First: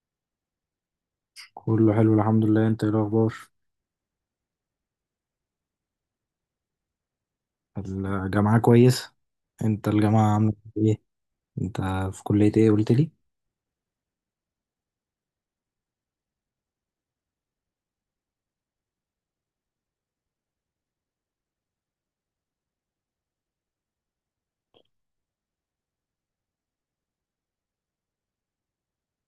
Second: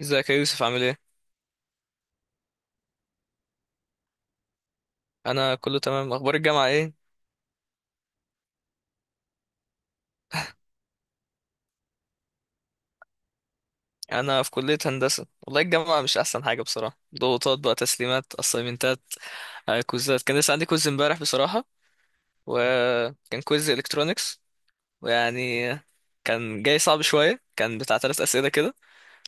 ازيك يا يوسف عامل ايه؟ كله حلو الحمد لله، انت ايه الاخبار؟ انا كله تمام، اخبار الجامعه ايه؟ الجامعة كويس. انت الجامعة عاملة ايه؟ انت في كلية ايه قلت لي؟ انا في كليه هندسه. والله الجامعه مش احسن حاجه بصراحه. ضغوطات بقى، تسليمات، اسايمنتات، كوزات. كان لسه عندي كوز امبارح بصراحه. وكان كوز الكترونكس، ويعني كان جاي صعب شويه، كان بتاع ثلاث اسئله كده.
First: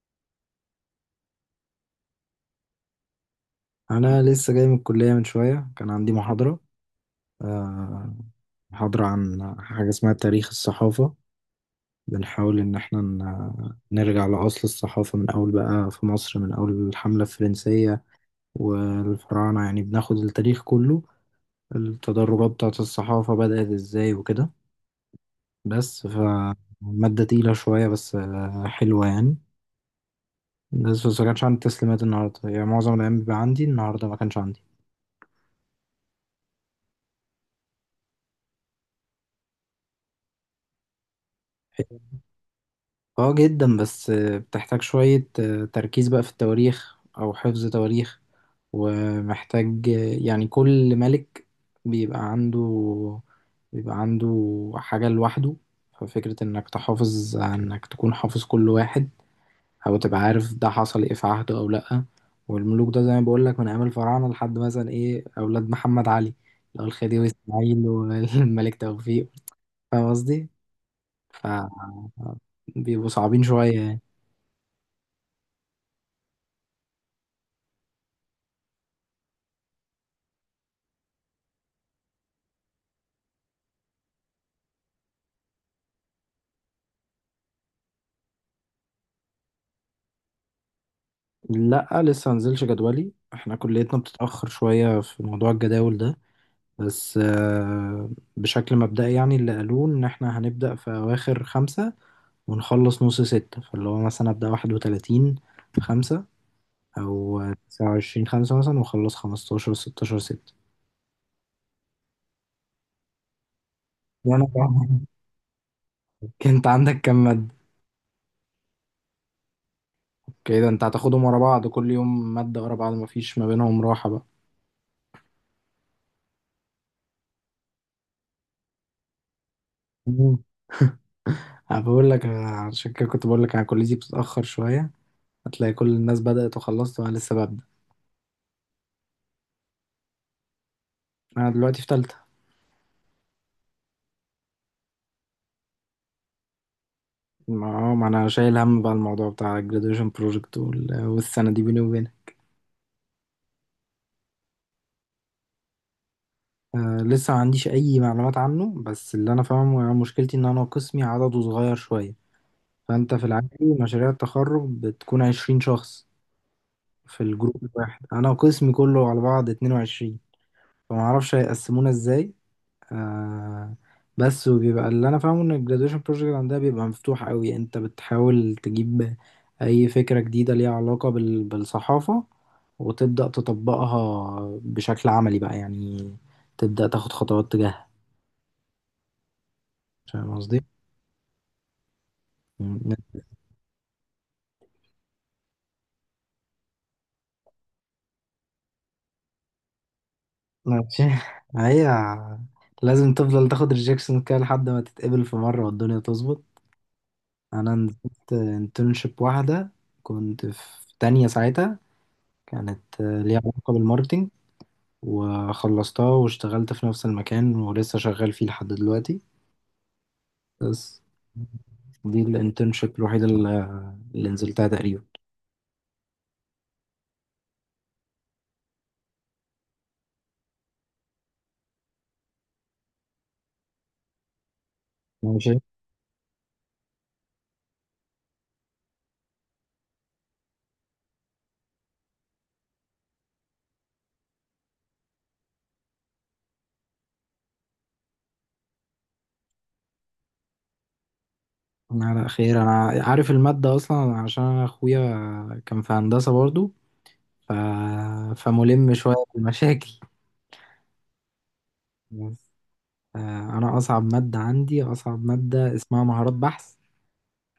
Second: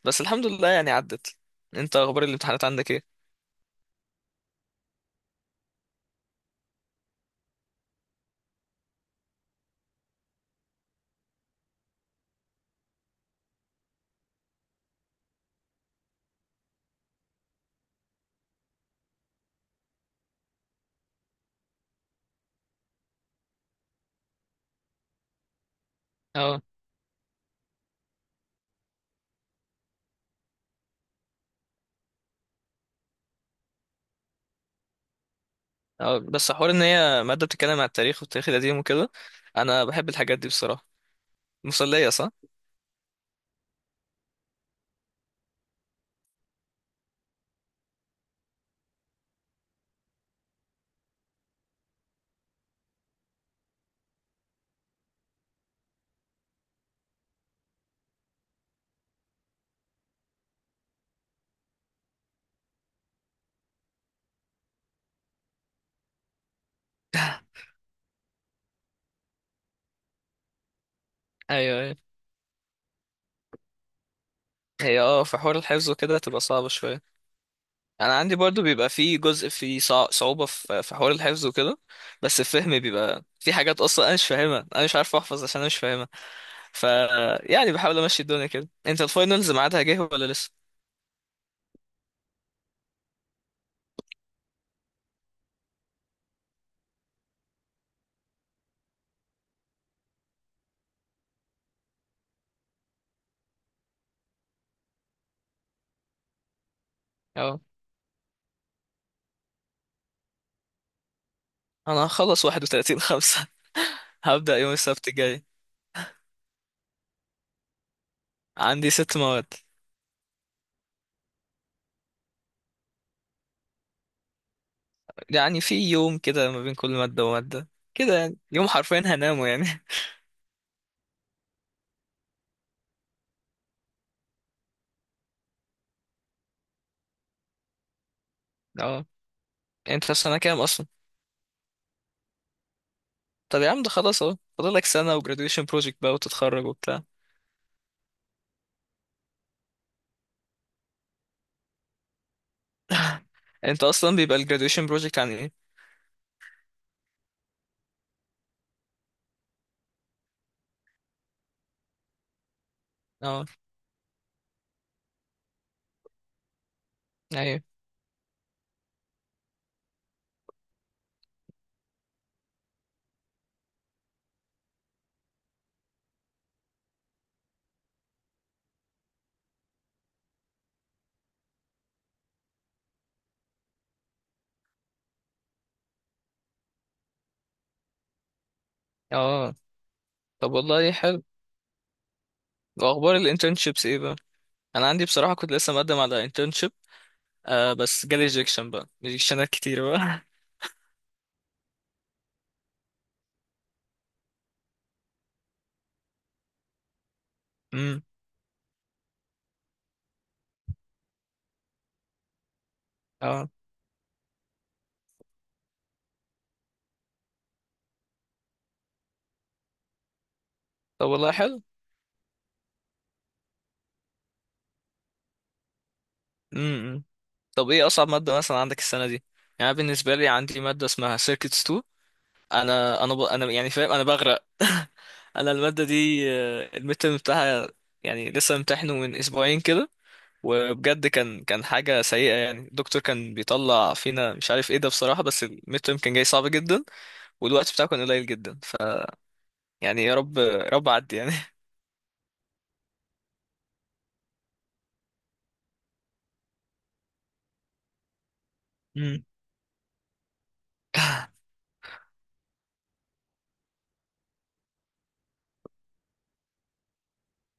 بس الحمد لله يعني عدت. انت اخبار الامتحانات عندك ايه؟ انا لسه جاي من الكلية من شوية، كان عندي محاضرة. آه، محاضرة عن حاجة اسمها تاريخ الصحافة. بنحاول ان احنا نرجع لأصل الصحافة، من اول بقى في مصر، من اول الحملة الفرنسية والفراعنة. يعني بناخد التاريخ كله، التدرجات بتاعت الصحافة بدأت ازاي وكده. بس اه، فمادة تقيلة شوية، بس حلوة يعني. بس ما كانش عندي تسليمات النهاردة، يعني معظم الأيام بيبقى عندي، النهاردة ما كانش عندي. اه، بس حوار ان هي ماده بتتكلم عن التاريخ، والتاريخ القديم وكده. انا بحب الحاجات دي بصراحه. مسليه، صح؟ اه جدا، بس بتحتاج شوية تركيز بقى في التواريخ أو حفظ تواريخ. ومحتاج يعني كل ملك بيبقى عنده بيبقى عنده حاجة لوحده. ففكرة إنك تحافظ، إنك تكون حافظ كل واحد، او تبقى عارف ده حصل ايه في عهده او لأ. والملوك ده زي ما بقول لك من ايام الفراعنة لحد مثلا ايه اولاد محمد علي، اللي هو الخديوي اسماعيل والملك توفيق. فاهم قصدي؟ ف ايوه. بيبقوا صعبين شوية يعني. هي، في حوار الحفظ وكده تبقى صعبة شوية. انا عندي برضو بيبقى في جزء، في صعوبة في حوار الحفظ وكده. بس الفهم بيبقى في حاجات اصلا انا مش فاهمها، انا مش عارف احفظ عشان انا مش فاهمها. ف يعني بحاول امشي الدنيا كده. انت الفاينلز ميعادها جه ولا لسه؟ لأ لسه منزلش جدولي، احنا كليتنا بتتأخر شوية في موضوع الجداول ده. بس بشكل مبدئي يعني اللي قالوه إن احنا هنبدأ في أواخر خمسة ونخلص نص ستة. فاللي هو مثلا أبدأ 31 في خمسة، او اه، 29 خمسة مثلا، واخلص 15 16 ستة. انا هخلص 31/5. وانا هبدأ يوم طبعاً- السبت الجاي. انت عندك كام مادة؟ عندي ست مواد. كده انت هتاخدهم ورا بعض، كل يوم مادة ورا بعض، مفيش ما بينهم راحة بقى. يعني في يوم كده ما بين كل مادة ومادة، كده يعني يوم حرفيا هنامه يعني. مم. انا بقول لك، أنا عشان كده كنت بقول لك انا كليتي بتتأخر شوية، هتلاقي كل الناس بدأت وخلصت وانا لسه ببدأ. اه. انت في سنة كام اصلا؟ انا دلوقتي في تالتة. طب يا عم، ده خلاص اهو، فاضلك سنة و graduation project بقى وتتخرج وبتاع. ما انا شايل هم بقى الموضوع بتاع ال graduation project والسنة دي بيني وبينك. انت اصلا بيبقى ال graduation project عن ايه؟ آه، لسه ما عنديش اي معلومات عنه، بس اللي انا فاهمه يعني مشكلتي ان انا قسمي عدده صغير شوية. فأنت في اه، العادي مشاريع التخرج بتكون 20 شخص في ايوه، الجروب الواحد، أنا وقسمي كله على بعض 22. فمعرفش هيقسمونا ازاي. آه بس، وبيبقى اللي أنا فاهمه إن الجرادويشن بروجكت عندها بيبقى مفتوح قوي، أنت بتحاول تجيب أي فكرة جديدة ليها علاقة بالصحافة، وتبدأ تطبقها بشكل عملي بقى يعني، تبدأ تاخد خطوات تجاهها. اه. فاهم طب قصدي؟ والله حلو. يعني واخبار ال internships ايه بقى؟ انا عندي بصراحة، كنت لسه مقدم على internship. آه، بس جالي rejection بقى، rejectionات كتير بقى. ماشي. هي لازم تفضل تاخد ريجكشن كده لحد ما تتقبل في مرة والدنيا تظبط. أنا امم. نزلت انترنشيب واحدة، كنت في تانية ساعتها، كانت ليها اه، علاقة بالماركتينج، وخلصتها واشتغلت في نفس المكان ولسه شغال فيه لحد دلوقتي. بس طب والله حلو. دي الانترنشيب الوحيدة اللي نزلتها تقريبا. امم. طب ايه اصعب مادة مثلا عندك السنة دي؟ يعني أنا بالنسبة لي عندي مادة اسمها circuits 2. انا يعني فاهم، انا بغرق. انا ماشي. الماده دي، المتر بتاعها، يعني لسه امتحنه من اسبوعين كده. وبجد كان حاجه سيئه، يعني الدكتور كان بيطلع فينا مش عارف ايه ده بصراحه، بس المتر كان جاي صعب جدا. والوقت بتاعه كان قليل جدا. يعني يا رب يا رب عدي يعني. أنا على خير، أنا عارف المادة أصلا عشان أنا أخويا كان في هندسة برضو. ف... فملم شوية مم. بالمشاكل. بس. أنا أصعب مادة اسمها مهارات بحث.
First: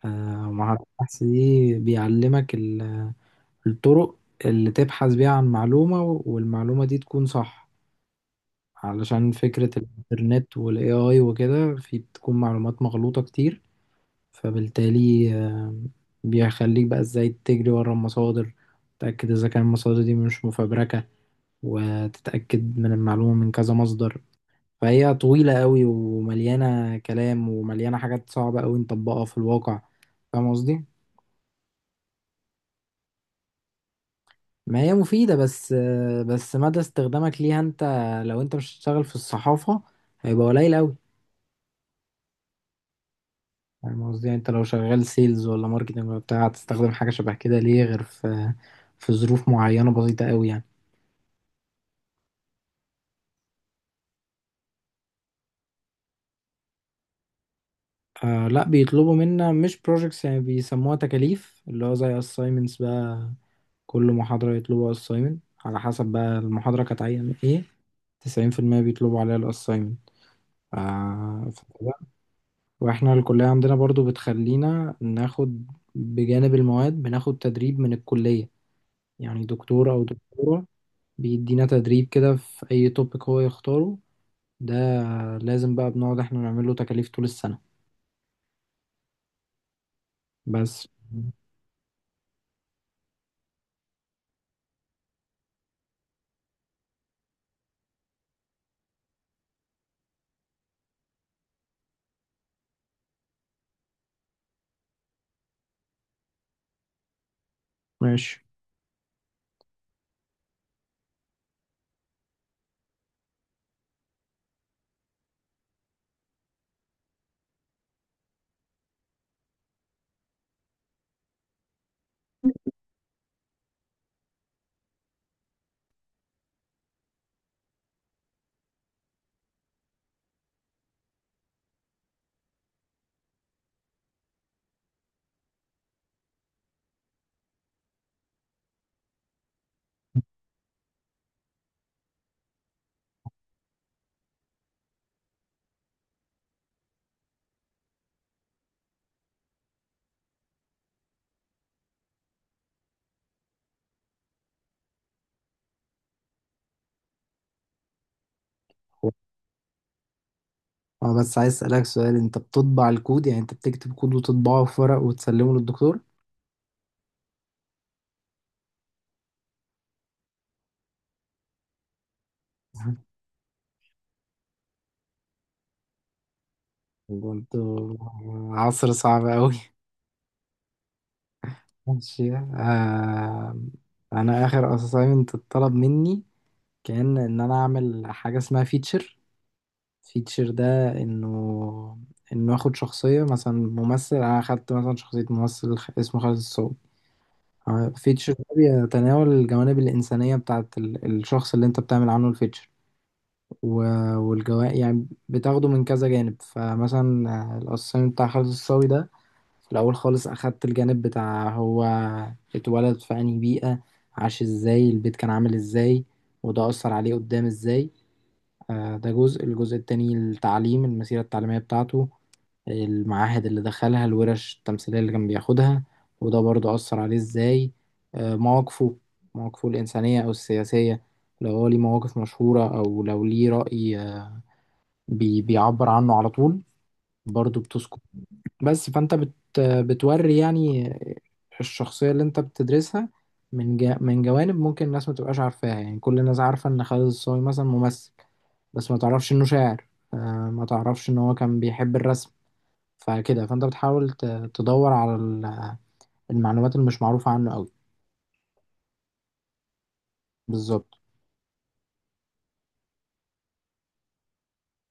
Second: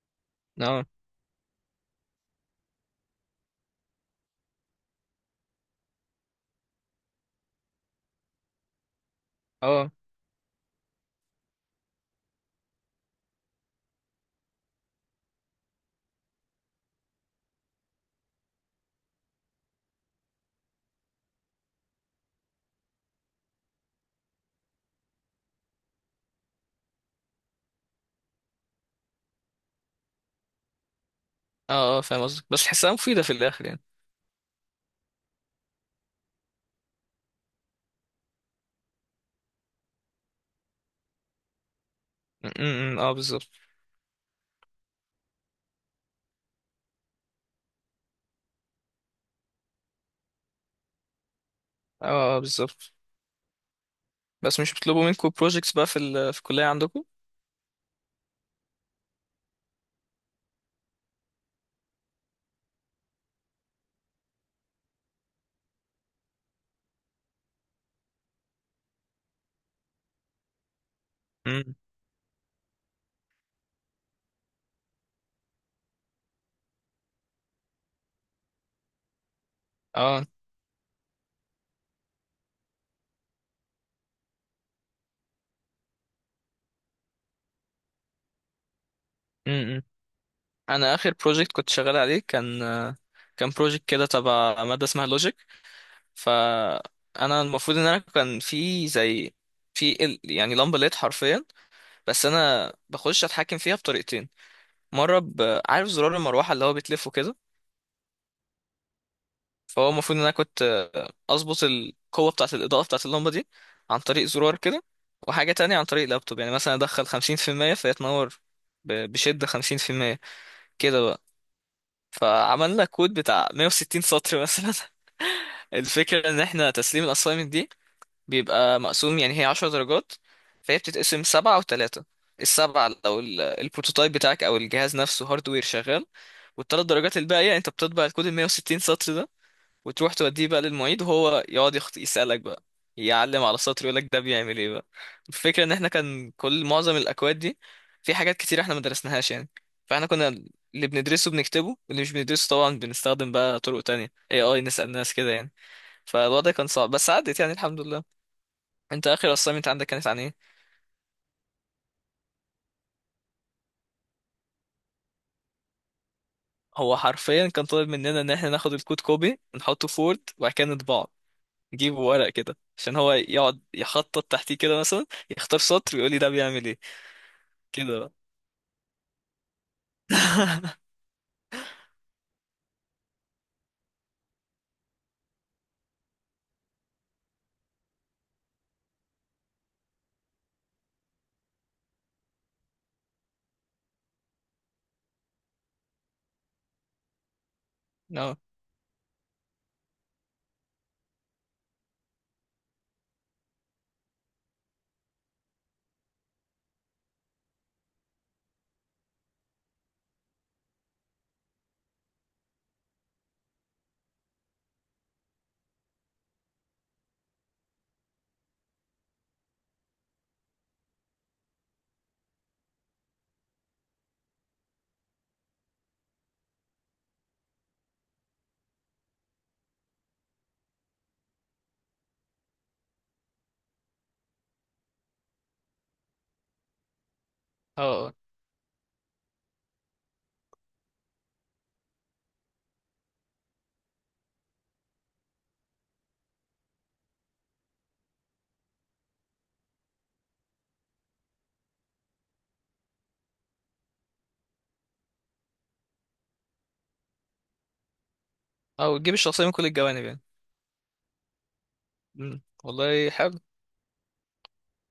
اه، مهارات بحث دي بيعلمك الطرق اللي تبحث بيها عن معلومة، والمعلومة دي تكون صح. علشان فكرة اه، الإنترنت والاي اي وكده، في بتكون معلومات مغلوطة كتير. فبالتالي بيخليك بقى ازاي تجري ورا المصادر، تتأكد إذا كان المصادر دي مش مفبركة، وتتأكد من المعلومة من كذا مصدر. فهي طويلة قوي ومليانة كلام ومليانة حاجات صعبة قوي نطبقها في الواقع. فاهم قصدي؟ اه، اه، فاهم قصدك، بس تحسها مفيده في الاخر يعني؟ ما هي مفيدة، بس بس مدى استخدامك ليها انت، لو انت مش هتشتغل في الصحافة، هيبقى قليل قوي. م- م- م، اه، بالظبط. فاهم قصدي؟ يعني انت لو شغال سيلز ولا ماركتنج ولا بتاع، هتستخدم حاجة شبه كده ليه غير في ظروف معينة بسيطة قوي يعني. اه، اه، بالظبط. بس مش بيطلبوا منكم بروجيكتس بقى في الكليه عندكم؟ آه لا، بيطلبوا منا مش projects، يعني بيسموها تكاليف، اللي هو زي assignments بقى. كل محاضرة يطلبوا assignment، على حسب بقى المحاضرة كانت عايزة ايه. 90% بيطلبوا عليها الأسايمنت. آه امم، وإحنا الكلية عندنا برضو بتخلينا ناخد بجانب المواد، بناخد تدريب من الكلية، يعني دكتور أو اه، دكتورة بيدينا تدريب كده في أي توبيك هو يختاره. ده لازم بقى بنقعد إحنا نعمل له تكاليف طول السنة. امم. بس. انا اخر بروجكت كنت شغال عليه، كان بروجكت كده تبع ماده اسمها لوجيك. فانا المفروض ان انا كان في زي يعني لمبه ليد حرفيا. بس انا بخش اتحكم فيها بطريقتين. مره عارف زرار المروحه اللي هو بيتلفه كده. ماشي. فهو المفروض ان انا كنت اظبط القوه بتاعه الاضاءه بتاعه اللمبه دي، عن طريق زرار كده. وحاجه تانية عن طريق لابتوب، يعني مثلا ادخل 50%، فهي تنور بشده 50%. كده بقى. فعملنا كود بتاع 160 سطر مثلا. الفكرة ان احنا تسليم الاسايمنت دي بيبقى مقسوم، يعني هي 10 درجات، فهي بتتقسم سبعة وتلاتة. السبعة لو البروتوتايب بتاعك او الجهاز نفسه هاردوير شغال. والتلات درجات الباقية، انت بتطبع الكود ال 160 سطر ده، وتروح توديه بقى للمعيد، وهو يقعد يسألك بقى، يعلم على السطر يقولك ده بيعمل ايه بقى. الفكرة ان احنا كان كل معظم الاكواد دي، في حاجات كتير احنا ما درسناهاش يعني. فاحنا كنا اللي بندرسه بنكتبه، واللي مش بندرسه طبعا بنستخدم بقى طرق تانية، اي نسأل ناس كده يعني. فالوضع كان صعب بس عدت يعني الحمد لله. انت اخر assignment عندك كانت عن ايه؟ اه، بس عايز اسالك سؤال، انت بتطبع الكود؟ يعني انت بتكتب كود وتطبعه في ورق وتسلمه للدكتور؟ هو حرفيا كان طالب مننا ان احنا ناخد الكود كوبي، نحطه في وورد، وبعد كده نطبعه، نجيبه ورق كده عشان هو يقعد يخطط تحتيه كده مثلا، يختار سطر ويقول لي ده بيعمل ايه. برضه كده بقى. عصر صعب أوي. ماشي. أنا آخر assignment اتطلب مني كان إن أنا أعمل حاجة اسمها فيتشر. فيتشر ده إنه آخد شخصية، مثلا ممثل. أنا أخدت مثلا شخصية ممثل اسمه خالد الصاوي. فيتشر اه، ده بيتناول الجوانب الإنسانية بتاعت الشخص اللي أنت بتعمل عنه الفيتشر. والجوانب يعني بتاخده من كذا جانب. فمثلا الأسايمنت بتاع خالد الصاوي ده، في الأول خالص أخدت الجانب بتاع هو اتولد في أنهي بيئة، عاش ازاي، البيت كان عامل ازاي، وده أثر عليه قدام ازاي. ده جزء. الجزء التاني التعليم، المسيرة التعليمية بتاعته، المعاهد اللي دخلها، الورش التمثيلية اللي كان بياخدها، وده برضه أثر عليه ازاي. مواقفه، الإنسانية أو السياسية، لو هو ليه مواقف مشهورة أو لو ليه رأي بيعبر عنه على طول، برضه بتذكر. اه، بس فانت بتوري يعني الشخصية اللي انت بتدرسها من جوانب ممكن الناس ما تبقاش عارفاها. يعني كل الناس عارفة ان خالد الصاوي مثلا ممثل، بس ما تعرفش انه شاعر. آه، ما تعرفش ان هو كان بيحب الرسم. فكده فانت بتحاول تدور على المعلومات اللي مش معروفة عنه قوي. او تجيب الشخصية من كل الجوانب يعني؟ بالظبط. مم. والله حلو.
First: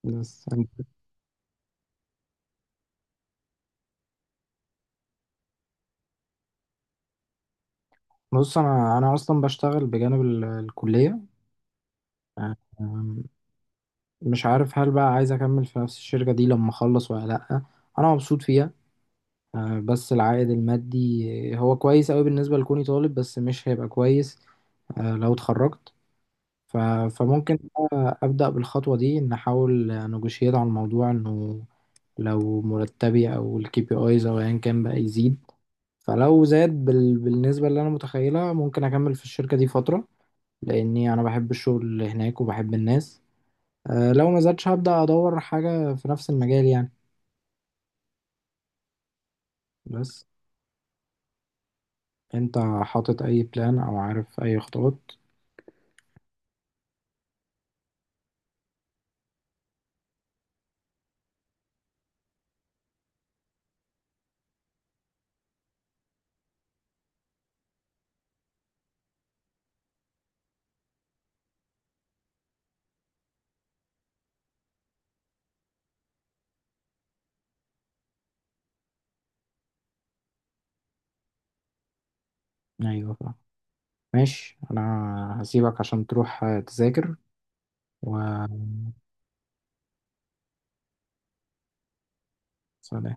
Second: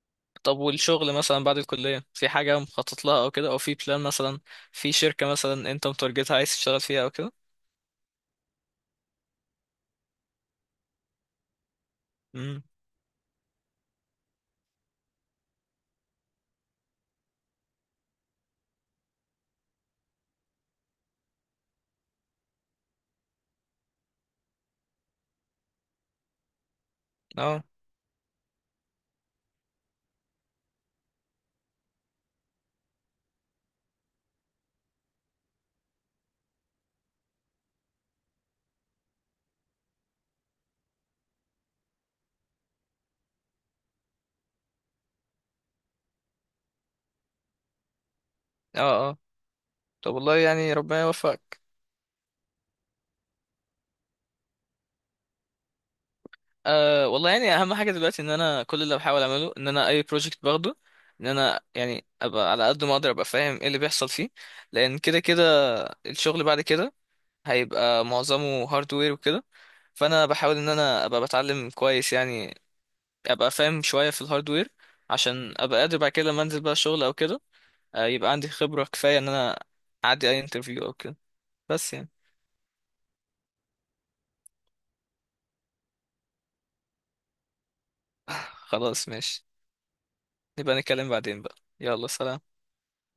بس، طب، والشغل مثلا بعد الكلية في حاجة مخطط لها او كده، او في بلان مثلا، في شركة مثلا انت متارجتها عايز تشتغل فيها او كده؟ بص، انا اصلا بشتغل بجانب الكلية. آه، امم، آم، مش عارف هل بقى عايز اكمل في نفس الشركة دي لما اخلص ولا لا. انا مبسوط فيها. بس العائد المادي هو كويس قوي بالنسبة لكوني طالب، بس مش هيبقى كويس لو اتخرجت. ف- فممكن اه، بقى أبدأ بالخطوة دي، إن أحاول نجوشيت على الموضوع إنه لو مرتبي أو الكي بي أيز أو أيا كان بقى يزيد. فلو زاد بالنسبة اللي أنا متخيلها، ممكن أكمل في الشركة دي فترة، لأني أنا بحب الشغل هناك وبحب الناس. لو ما زادش هبدأ أدور حاجة في نفس المجال يعني. اه، اه. طب بس. والله يعني ربنا يوفقك. أنت حاطط أي بلان أو عارف أي خطوات؟ آه والله يعني، اهم حاجة دلوقتي ان انا كل اللي بحاول اعمله ان انا اي بروجكت باخده، ان انا يعني ابقى على قد ما اقدر ابقى فاهم ايه اللي بيحصل فيه. لان كده كده الشغل بعد كده هيبقى معظمه هاردوير وكده. فانا بحاول ان انا ابقى بتعلم كويس يعني، ابقى فاهم شويه في الهاردوير، عشان ابقى قادر بعد كده لما انزل بقى شغل او كده، يبقى عندي خبره كفايه ان انا اعدي اي انترفيو او كده. بس يعني. ايوه ماشي، انا هسيبك عشان تروح تذاكر. و خلاص ماشي. نبقى نتكلم بعدين بقى. يلا سلام. سلام.